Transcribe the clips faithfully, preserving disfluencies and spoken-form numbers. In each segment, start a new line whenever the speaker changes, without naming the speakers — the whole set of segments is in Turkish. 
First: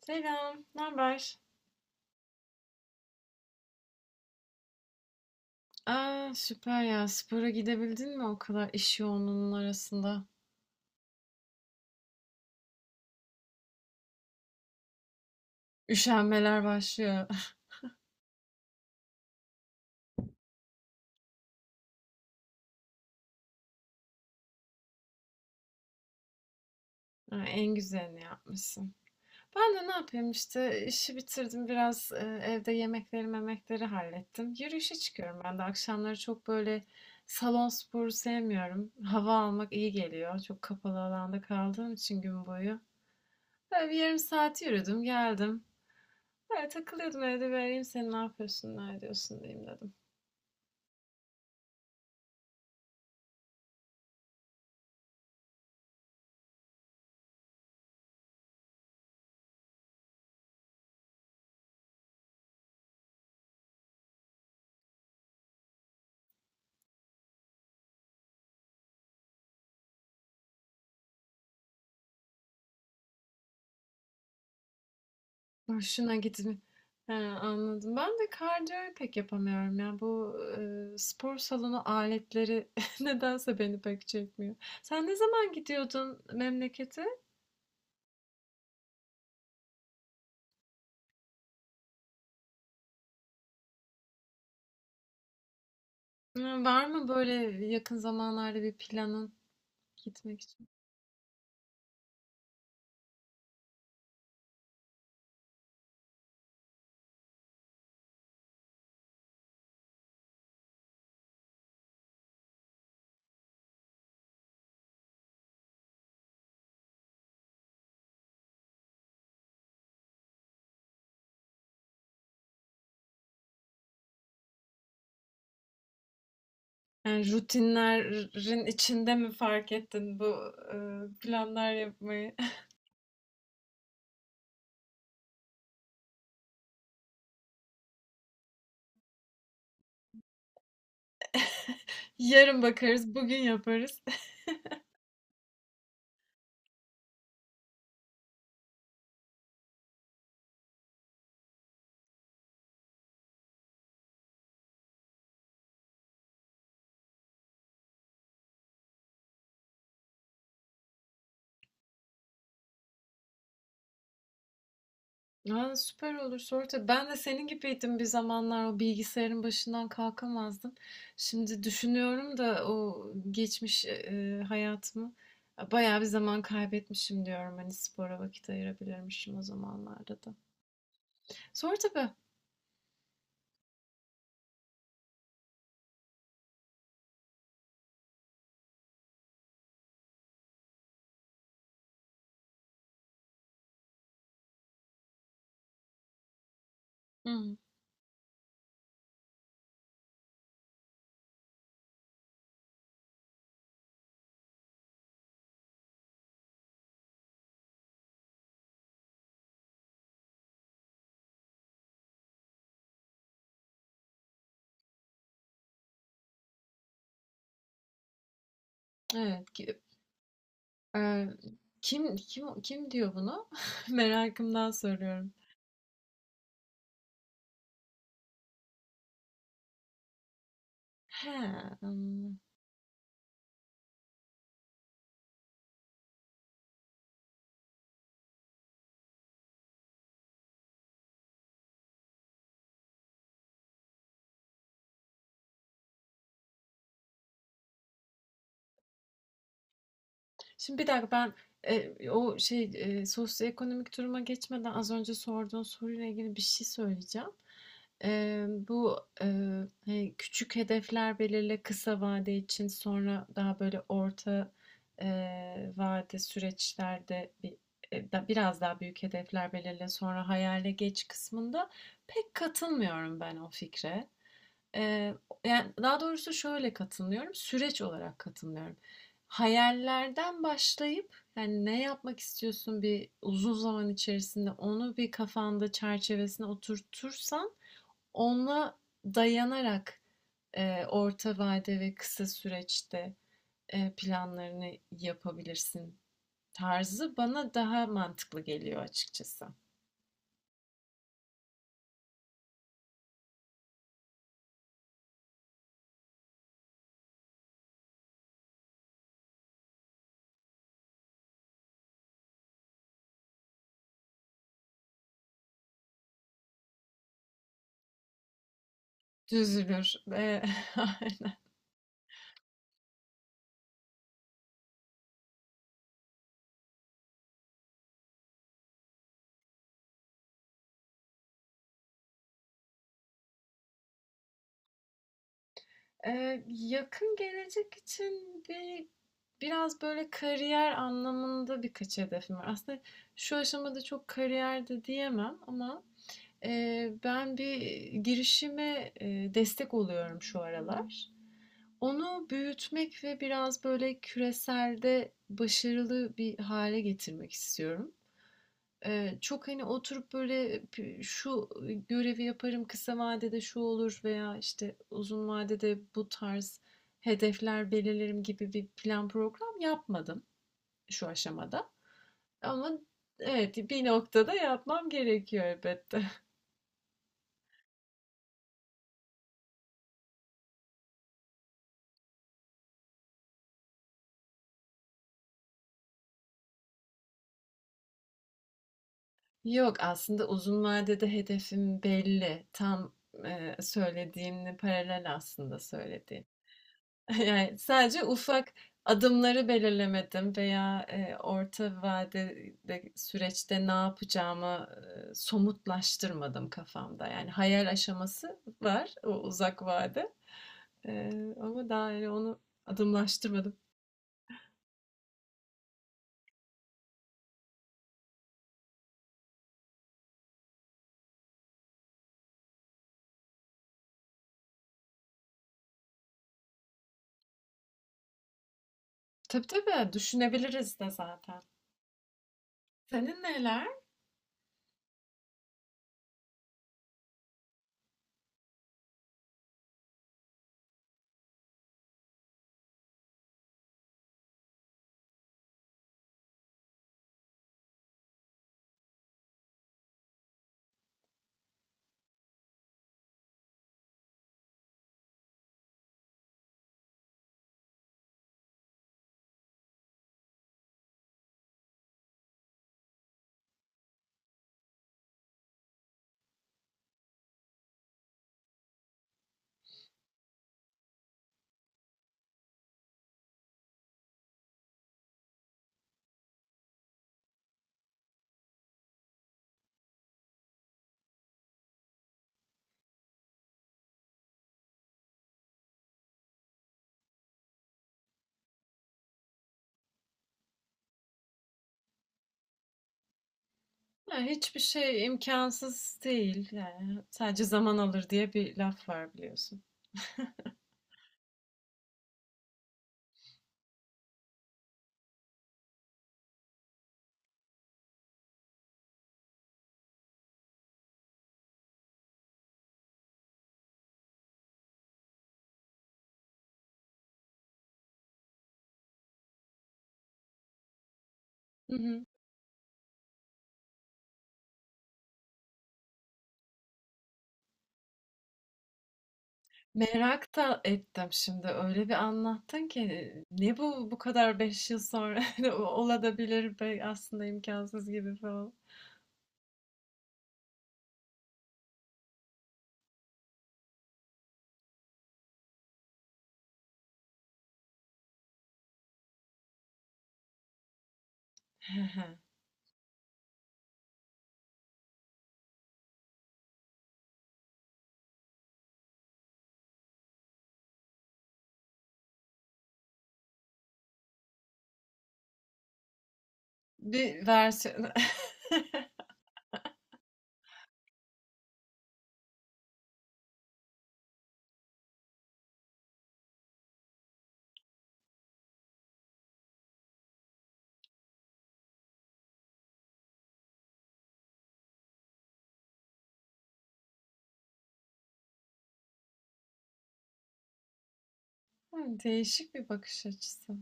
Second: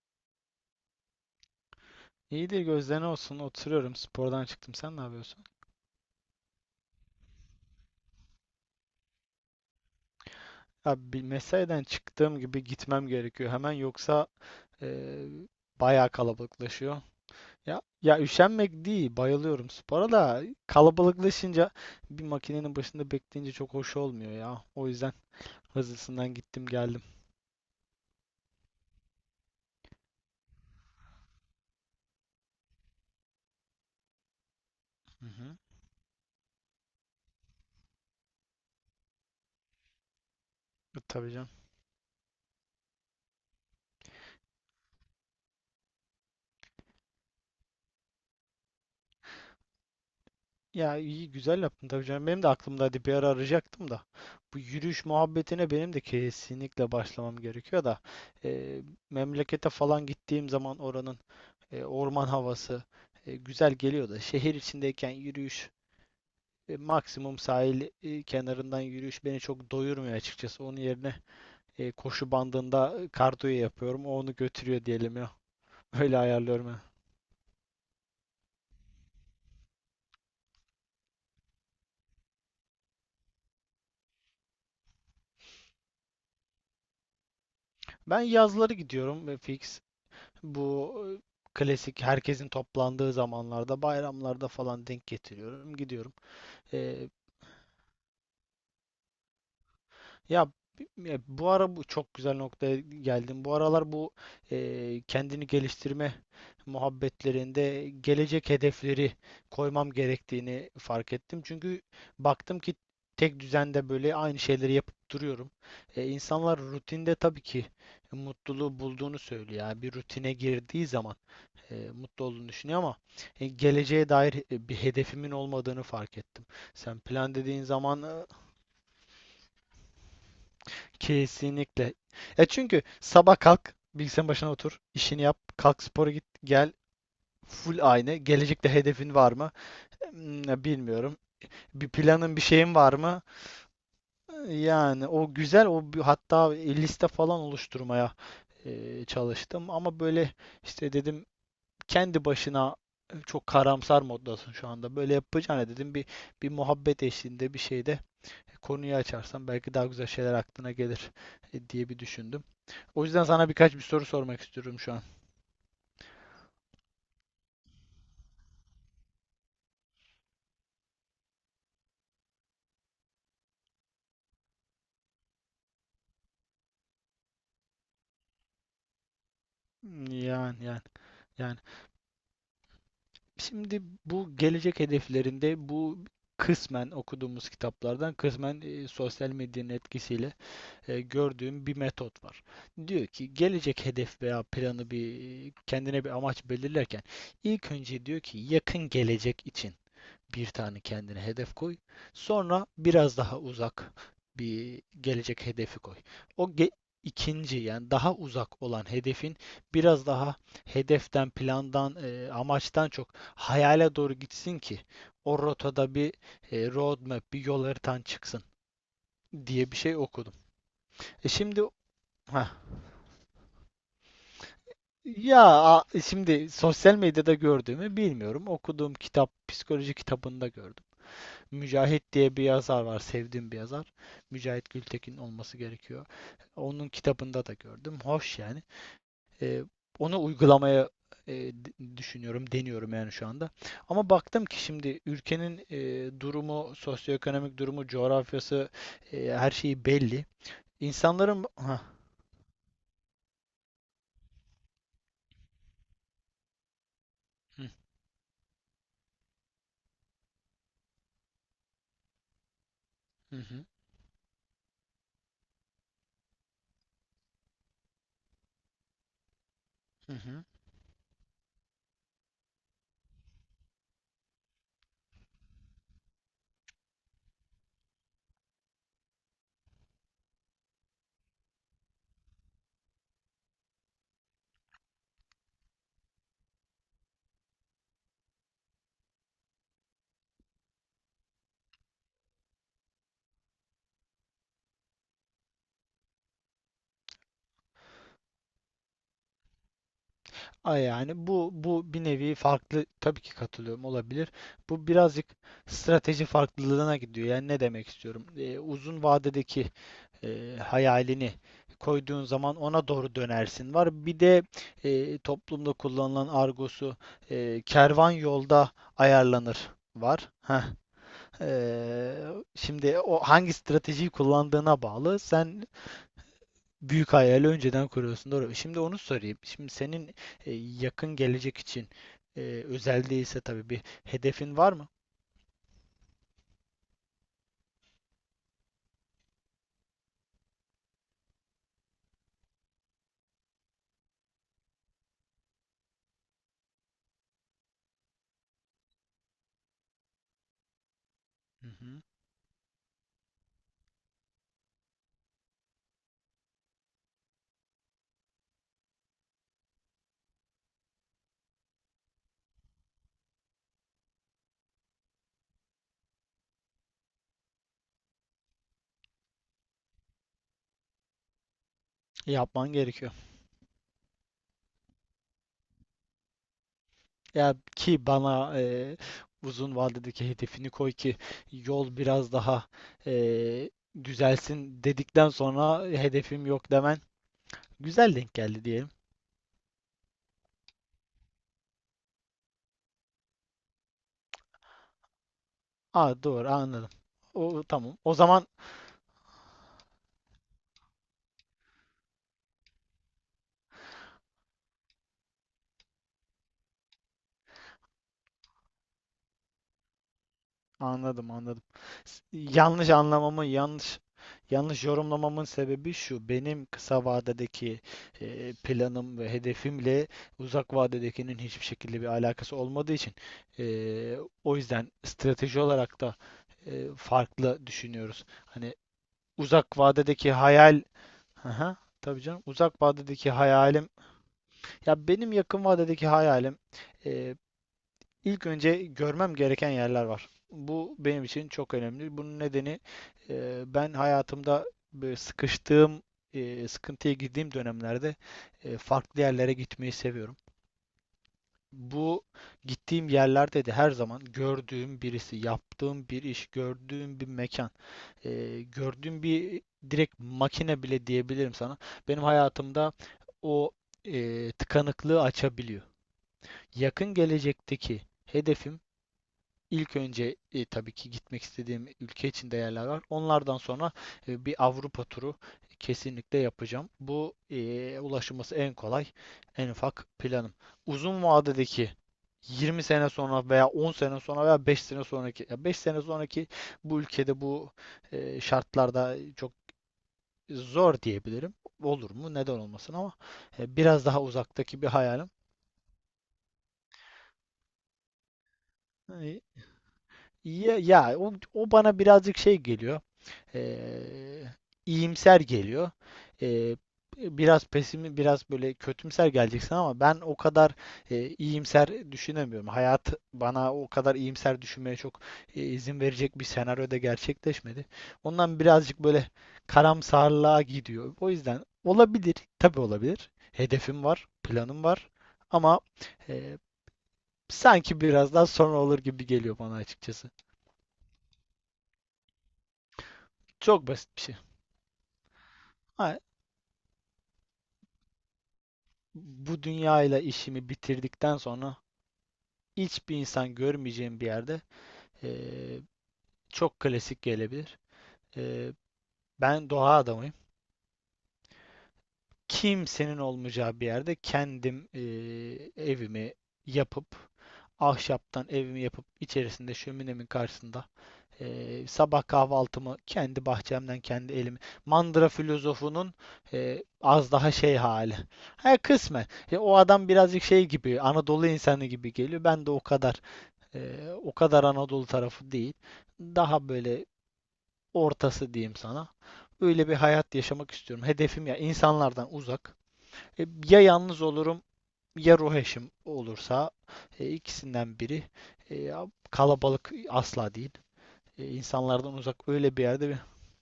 Selam, ne haber?
İyidir, gözlerine olsun. Oturuyorum. Spordan çıktım. Sen ne yapıyorsun?
Aa, süper ya. Spora gidebildin mi o kadar iş yoğunluğunun arasında?
Abi bir mesaiden çıktığım gibi gitmem gerekiyor hemen, yoksa eee bayağı
Üşenmeler
kalabalıklaşıyor.
başlıyor.
Ya ya, üşenmek değil. Bayılıyorum spora da, kalabalıklaşınca bir makinenin başında bekleyince çok hoş olmuyor ya. O yüzden hızlısından gittim geldim.
Ha, en güzelini yapmışsın. Ben de ne yapayım işte işi bitirdim biraz e, evde yemekleri memekleri hallettim. Yürüyüşe
Hı
çıkıyorum
hı.
ben de akşamları çok böyle salon sporu sevmiyorum. Hava almak iyi geliyor. Çok
E,
kapalı
Tabii
alanda
canım.
kaldığım için gün boyu. Böyle bir yarım saat yürüdüm geldim. Böyle takılıyordum evde vereyim arayayım seni, ne yapıyorsun, ne ediyorsun diyeyim dedim.
Ya iyi, güzel yaptın tabii canım. Benim de aklımda bir ara, arayacaktım da. Bu yürüyüş muhabbetine benim de kesinlikle başlamam gerekiyor da. e, Memlekete falan gittiğim zaman oranın e, orman havası e, güzel geliyor da. Şehir içindeyken yürüyüş, e, maksimum sahil e, kenarından yürüyüş beni çok doyurmuyor açıkçası. Onun yerine e, koşu bandında kardiyo yapıyorum. O onu götürüyor diyelim ya.
Hoşuna
Öyle
gitmi.
ayarlıyorum ya.
He, anladım. Ben de kardiyoyu pek yapamıyorum ya. Bu e, spor salonu aletleri nedense beni pek çekmiyor. Sen ne zaman gidiyordun memlekete?
Ben yazları gidiyorum e, fix. Bu e, klasik herkesin toplandığı zamanlarda, bayramlarda falan denk getiriyorum, gidiyorum.
Hı, var
Ee,
mı böyle yakın zamanlarda bir planın gitmek
Ya
için?
ya, bu ara bu çok güzel noktaya geldim. Bu aralar bu e, kendini geliştirme muhabbetlerinde gelecek hedefleri koymam gerektiğini fark ettim. Çünkü baktım ki tek düzende böyle aynı şeyleri yapıp duruyorum. E, insanlar rutinde tabii ki mutluluğu bulduğunu söylüyor. Yani bir rutine girdiği zaman e, mutlu olduğunu düşünüyor ama e, geleceğe dair e, bir hedefimin olmadığını fark ettim. Sen
Yani
plan dediğin zaman e,
rutinlerin içinde mi fark ettin bu e, planlar
kesinlikle.
yapmayı?
E çünkü sabah kalk, bilgisayarın başına otur, işini yap, kalk spora git, gel. Full aynı. Gelecekte hedefin var mı? Hmm. Bilmiyorum. Bir planın, bir
Yarın
şeyin var
bakarız,
mı?
bugün yaparız.
Yani o güzel, o bir- hatta liste falan oluşturmaya e, çalıştım ama böyle işte, dedim, kendi başına e, çok karamsar moddasın şu anda. Böyle yapacağına, dedim, bir bir muhabbet eşliğinde bir şeyde konuyu açarsan belki daha güzel şeyler aklına gelir e, diye bir düşündüm. O yüzden sana birkaç bir soru sormak istiyorum şu an.
Aa, süper olur. Sonra ben de senin gibiydim bir zamanlar, o bilgisayarın başından kalkamazdım. Şimdi düşünüyorum da o geçmiş e, e, hayatımı e, bayağı bir zaman kaybetmişim diyorum. Hani spora vakit ayırabilirmişim o zamanlarda da.
Yani yani yani.
Sonra tabii.
Şimdi bu gelecek hedeflerinde bu kısmen okuduğumuz kitaplardan, kısmen e, sosyal medyanın etkisiyle e, gördüğüm bir metot var. Diyor ki gelecek hedef veya planı, bir kendine bir amaç belirlerken
Hı,
ilk önce, diyor ki, yakın gelecek için bir tane kendine hedef koy. Sonra biraz daha uzak bir gelecek hedefi koy. O ge- ikinci yani daha uzak olan hedefin biraz daha hedeften, plandan, e, amaçtan çok hayale doğru gitsin ki o rotada bir e, roadmap, bir yol haritan çıksın
evet.
diye bir
ki-
şey okudum.
e,
E şimdi
kim
heh,
kim kim diyor bunu? Merakımdan soruyorum.
ya a- şimdi sosyal medyada gördüğümü bilmiyorum. Okuduğum kitap, psikoloji kitabında gördüm. Mücahit
He,
diye bir yazar var, sevdiğim bir yazar. Mücahit Gültekin olması gerekiyor. Onun kitabında da gördüm. Hoş yani. Ee, Onu uygulamaya e, d- düşünüyorum, deniyorum yani şu anda. Ama baktım ki şimdi ülkenin e, durumu, sosyoekonomik durumu, coğrafyası, e, her şeyi belli.
şimdi bir dakika ben
İnsanların... Hah.
e, o şey e, sosyoekonomik duruma geçmeden az önce sorduğun soruyla ilgili bir şey söyleyeceğim.
Hı
E, bu e, hani küçük hedefler belirle kısa vade için, sonra daha
hı,
böyle orta e, vade süreçlerde bir, e, da, biraz daha büyük hedefler belirle,
hı
sonra
hı.
hayale geç kısmında pek katılmıyorum ben o fikre. Eee, Yani, daha doğrusu şöyle katılmıyorum, süreç olarak katılmıyorum. Hayallerden başlayıp, yani, ne yapmak istiyorsun bir uzun zaman içerisinde onu bir kafanda çerçevesine oturtursan, ona dayanarak, eee, orta vade ve kısa süreçte, eee, planlarını yapabilirsin tarzı bana daha mantıklı geliyor açıkçası.
A yani bu bu bir nevi farklı, tabii ki katılıyorum, olabilir. Bu birazcık strateji farklılığına gidiyor. Yani ne demek istiyorum? Ee, uzun vadedeki e, hayalini koyduğun zaman ona doğru dönersin var. Bir de e, toplumda kullanılan argosu e, kervan yolda ayarlanır
Düzülür.
var.
Eee,
Heh.
aynen.
Ee, Şimdi o, hangi stratejiyi kullandığına bağlı. Sen büyük hayali önceden kuruyorsun. Doğru. Şimdi onu sorayım. Şimdi senin e, yakın gelecek için e, özel değilse tabii, bir hedefin var mı?
Eee, yakın gelecek için bir biraz böyle kariyer anlamında birkaç hedefim var. Aslında şu aşamada çok kariyer de diyemem ama eee, ben bir girişime eee, destek oluyorum şu aralar.
Hı hı.
Onu büyütmek ve biraz böyle küreselde başarılı bir hale getirmek istiyorum. Eee, çok, hani, oturup böyle şu görevi yaparım, kısa vadede şu olur veya, işte, uzun vadede bu tarz hedefler belirlerim gibi bir plan program yapmadım şu aşamada. Ama
Yapman gerekiyor.
evet, bir noktada yapmam gerekiyor elbette.
Ya ki bana e, uzun vadedeki hedefini koy ki yol biraz daha e, düzelsin dedikten sonra hedefim yok demen güzel denk geldi diyelim.
Yok, aslında uzun vadede hedefim belli. Tam, eee, söylediğinle paralel aslında
Aa,
söylediğim.
doğru anladım.
Yani
O tamam.
sadece
O zaman
ufak adımları belirlemedim veya e, orta vadede süreçte ne yapacağımı e, somutlaştırmadım kafamda. Yani hayal aşaması var o uzak vade. E,
anladım, anladım.
Ama daha yani
S-
onu
Yanlış anlamamın,
adımlaştırmadım.
yanlış yanlış yorumlamamın sebebi şu. Benim kısa vadedeki e, planım ve hedefimle uzak vadedekinin hiçbir şekilde bir alakası olmadığı için e, o yüzden strateji olarak da e, farklı düşünüyoruz. Hani
Tabii
uzak
tabii
vadedeki
düşünebiliriz
hayal...
de zaten.
Aha, tabii canım. Uzak
Senin
vadedeki
neler?
hayalim, ya benim yakın vadedeki hayalim, İlk önce görmem gereken yerler var. Bu benim için çok önemli. Bunun nedeni, e, ben hayatımda böyle sıkıştığım, e, sıkıntıya girdiğim dönemlerde e, farklı yerlere gitmeyi seviyorum. Bu gittiğim yerlerde de her zaman gördüğüm birisi, yaptığım bir iş, gördüğüm bir mekan, e, gördüğüm bir direkt makine bile diyebilirim sana. Benim hayatımda o e, tıkanıklığı açabiliyor. Yakın gelecekteki hedefim, İlk önce e, tabii ki gitmek istediğim ülke içinde yerler var. Onlardan sonra e, bir Avrupa turu kesinlikle yapacağım. Bu e, ulaşılması en kolay, en ufak planım. Uzun vadedeki yirmi sene sonra veya on sene sonra veya beş sene sonraki, ya beş sene sonraki bu ülkede bu e, şartlarda çok zor diyebilirim. Olur mu? Neden olmasın ama e, biraz
Ya
daha
hiçbir
uzaktaki bir
şey
hayalim.
imkansız değil yani, sadece zaman alır diye bir laf var
e,
biliyorsun.
Ya, ya o, o bana birazcık şey geliyor. Eee iyimser geliyor. Eee, Biraz pesimi, biraz böyle kötümser geleceksin ama ben o kadar eee, iyimser düşünemiyorum. Hayat bana o kadar iyimser düşünmeye çok eee, izin verecek bir senaryoda gerçekleşmedi. Ondan birazcık böyle karamsarlığa gidiyor. O yüzden
Hı hı.
olabilir, tabii olabilir. Hedefim var, planım var ama eee, sanki biraz daha sonra olur gibi geliyor bana açıkçası.
Merak da ettim şimdi öyle bir anlattın ki ne
Çok
bu bu
basit bir şey.
kadar, beş yıl sonra de o-
Ha,
olabilir be aslında, imkansız gibi falan.
bu dünyayla işimi bitirdikten sonra hiçbir insan görmeyeceğim bir yerde, eee, çok klasik gelebilir. Eee, Ben doğa adamıyım. Kimsenin olmayacağı bir yerde kendim, eee, evimi yapıp, ahşaptan evimi yapıp, içerisinde şöminemin karşısında eee, sabah kahvaltımı kendi bahçemden kendi elimi. Mandıra filozofunun eee,
Bir
az daha şey
versiyon.
hali. Ha, kısmen. E, o adam birazcık şey gibi, Anadolu insanı gibi geliyor. Ben de o kadar eee, o kadar Anadolu tarafı değil. Daha böyle ortası diyeyim sana. Öyle bir hayat yaşamak istiyorum. Hedefim, ya insanlardan uzak. E, ya yalnız olurum ya ruh eşim olursa, e, ikisinden biri. E, kalabalık asla değil. E, insanlardan uzak
Değişik bir
öyle bir
bakış
yerde bir.
açısı.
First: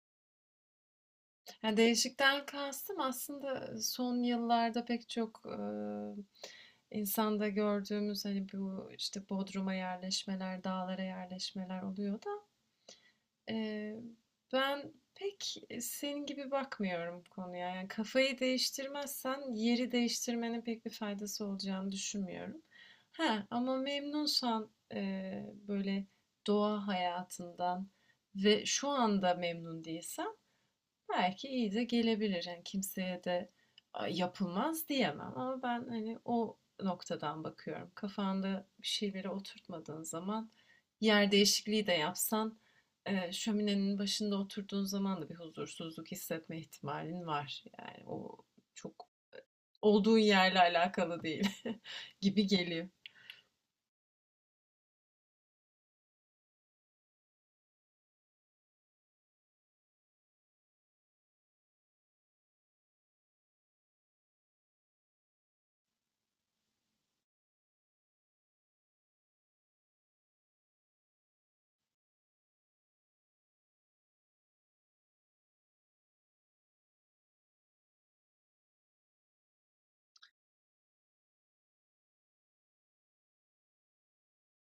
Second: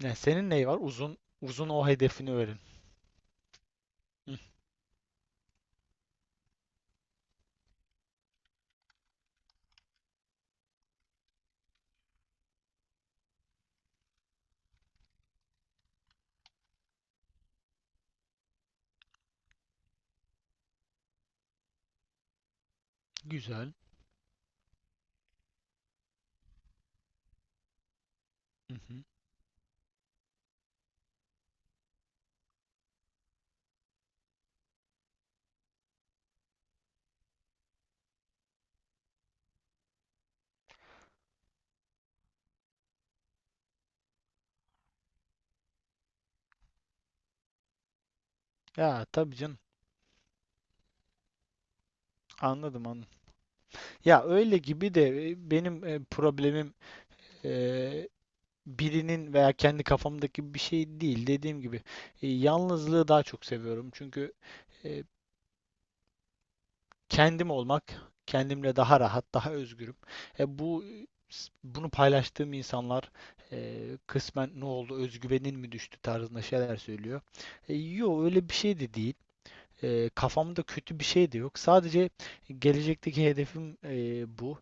Ne, senin neyi var? Uzun uzun
Yani
o hedefini
değişikten
öğren.
kastım aslında son
Hı,
yıllarda pek çok e, insanda gördüğümüz hani bu işte Bodrum'a yerleşmeler, dağlara yerleşmeler oluyor da e, ben pek senin gibi bakmıyorum bu konuya. Yani kafayı değiştirmezsen yeri değiştirmenin pek bir faydası olacağını düşünmüyorum. Ha,
güzel.
ama memnunsan e, böyle doğa hayatından ve
Hı
şu
hı.
anda memnun değilsen belki iyi de gelebilir. Yani kimseye de yapılmaz diyemem, ama ben hani o noktadan bakıyorum. Kafanda bir şeyleri oturtmadığın zaman yer değişikliği de yapsan e, şöminenin başında oturduğun zaman da bir huzursuzluk hissetme ihtimalin var. Yani o
Ya
çok
tabii canım.
olduğun yerle alakalı değil gibi
Anladım,
geliyor.
anladım. Ya öyle gibi de, e, benim e, problemim e, birinin veya kendi kafamdaki bir şey değil. Dediğim gibi, e, yalnızlığı daha çok seviyorum. Çünkü e, kendim olmak, kendimle daha rahat, daha özgürüm. E bu, bunu paylaştığım insanlar e, kısmen ne oldu, özgüvenin mi düştü tarzında şeyler söylüyor. E, yo, öyle bir şey de değil. E, kafamda kötü bir şey de yok. Sadece gelecekteki hedefim e, bu.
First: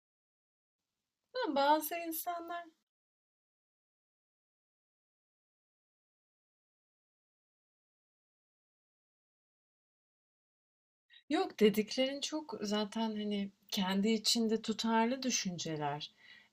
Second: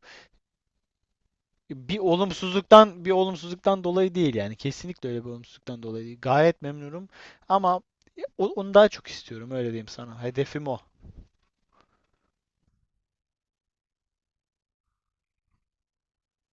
Ama bazı
Bir
insanlar
olumsuzluktan bir olumsuzluktan dolayı değil yani. Kesinlikle öyle bir olumsuzluktan dolayı değil. Gayet memnunum ama e, o- onu daha çok istiyorum, öyle diyeyim sana. Hedefim o.
yok, dediklerin çok zaten hani kendi içinde tutarlı düşünceler.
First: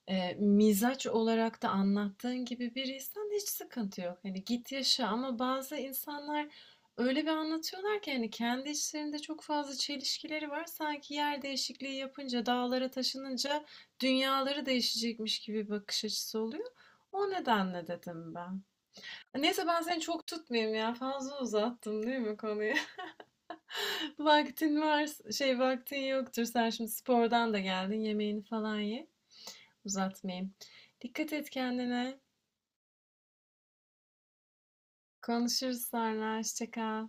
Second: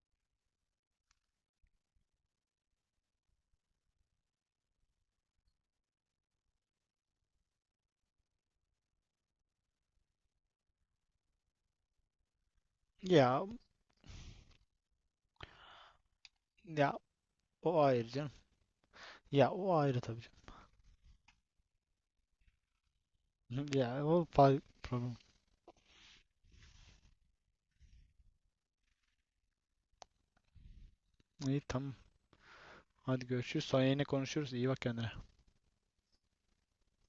Ee, mizaç olarak da anlattığın gibi bir insan, hiç sıkıntı yok. Hani git yaşa, ama bazı insanlar öyle bir anlatıyorlar ki hani kendi içlerinde çok fazla çelişkileri var. Sanki yer değişikliği yapınca, dağlara
Ya
taşınınca dünyaları değişecekmiş gibi bir bakış açısı oluyor.
ya
O
o
nedenle
ayrı canım.
dedim ben.
Ya
Neyse,
o
ben seni
ayrı tabii
çok
canım.
tutmayayım ya. Fazla uzattım değil mi konuyu?
Ya o fa-
Vaktin var,
problem.
şey vaktin yoktur. Sen şimdi spordan da geldin. Yemeğini falan ye. Uzatmayayım. Dikkat et
İyi, tamam.
kendine.
Hadi görüşürüz. Sonra yine konuşuruz. İyi bak kendine.
Konuşuruz sonra. Hoşça kal.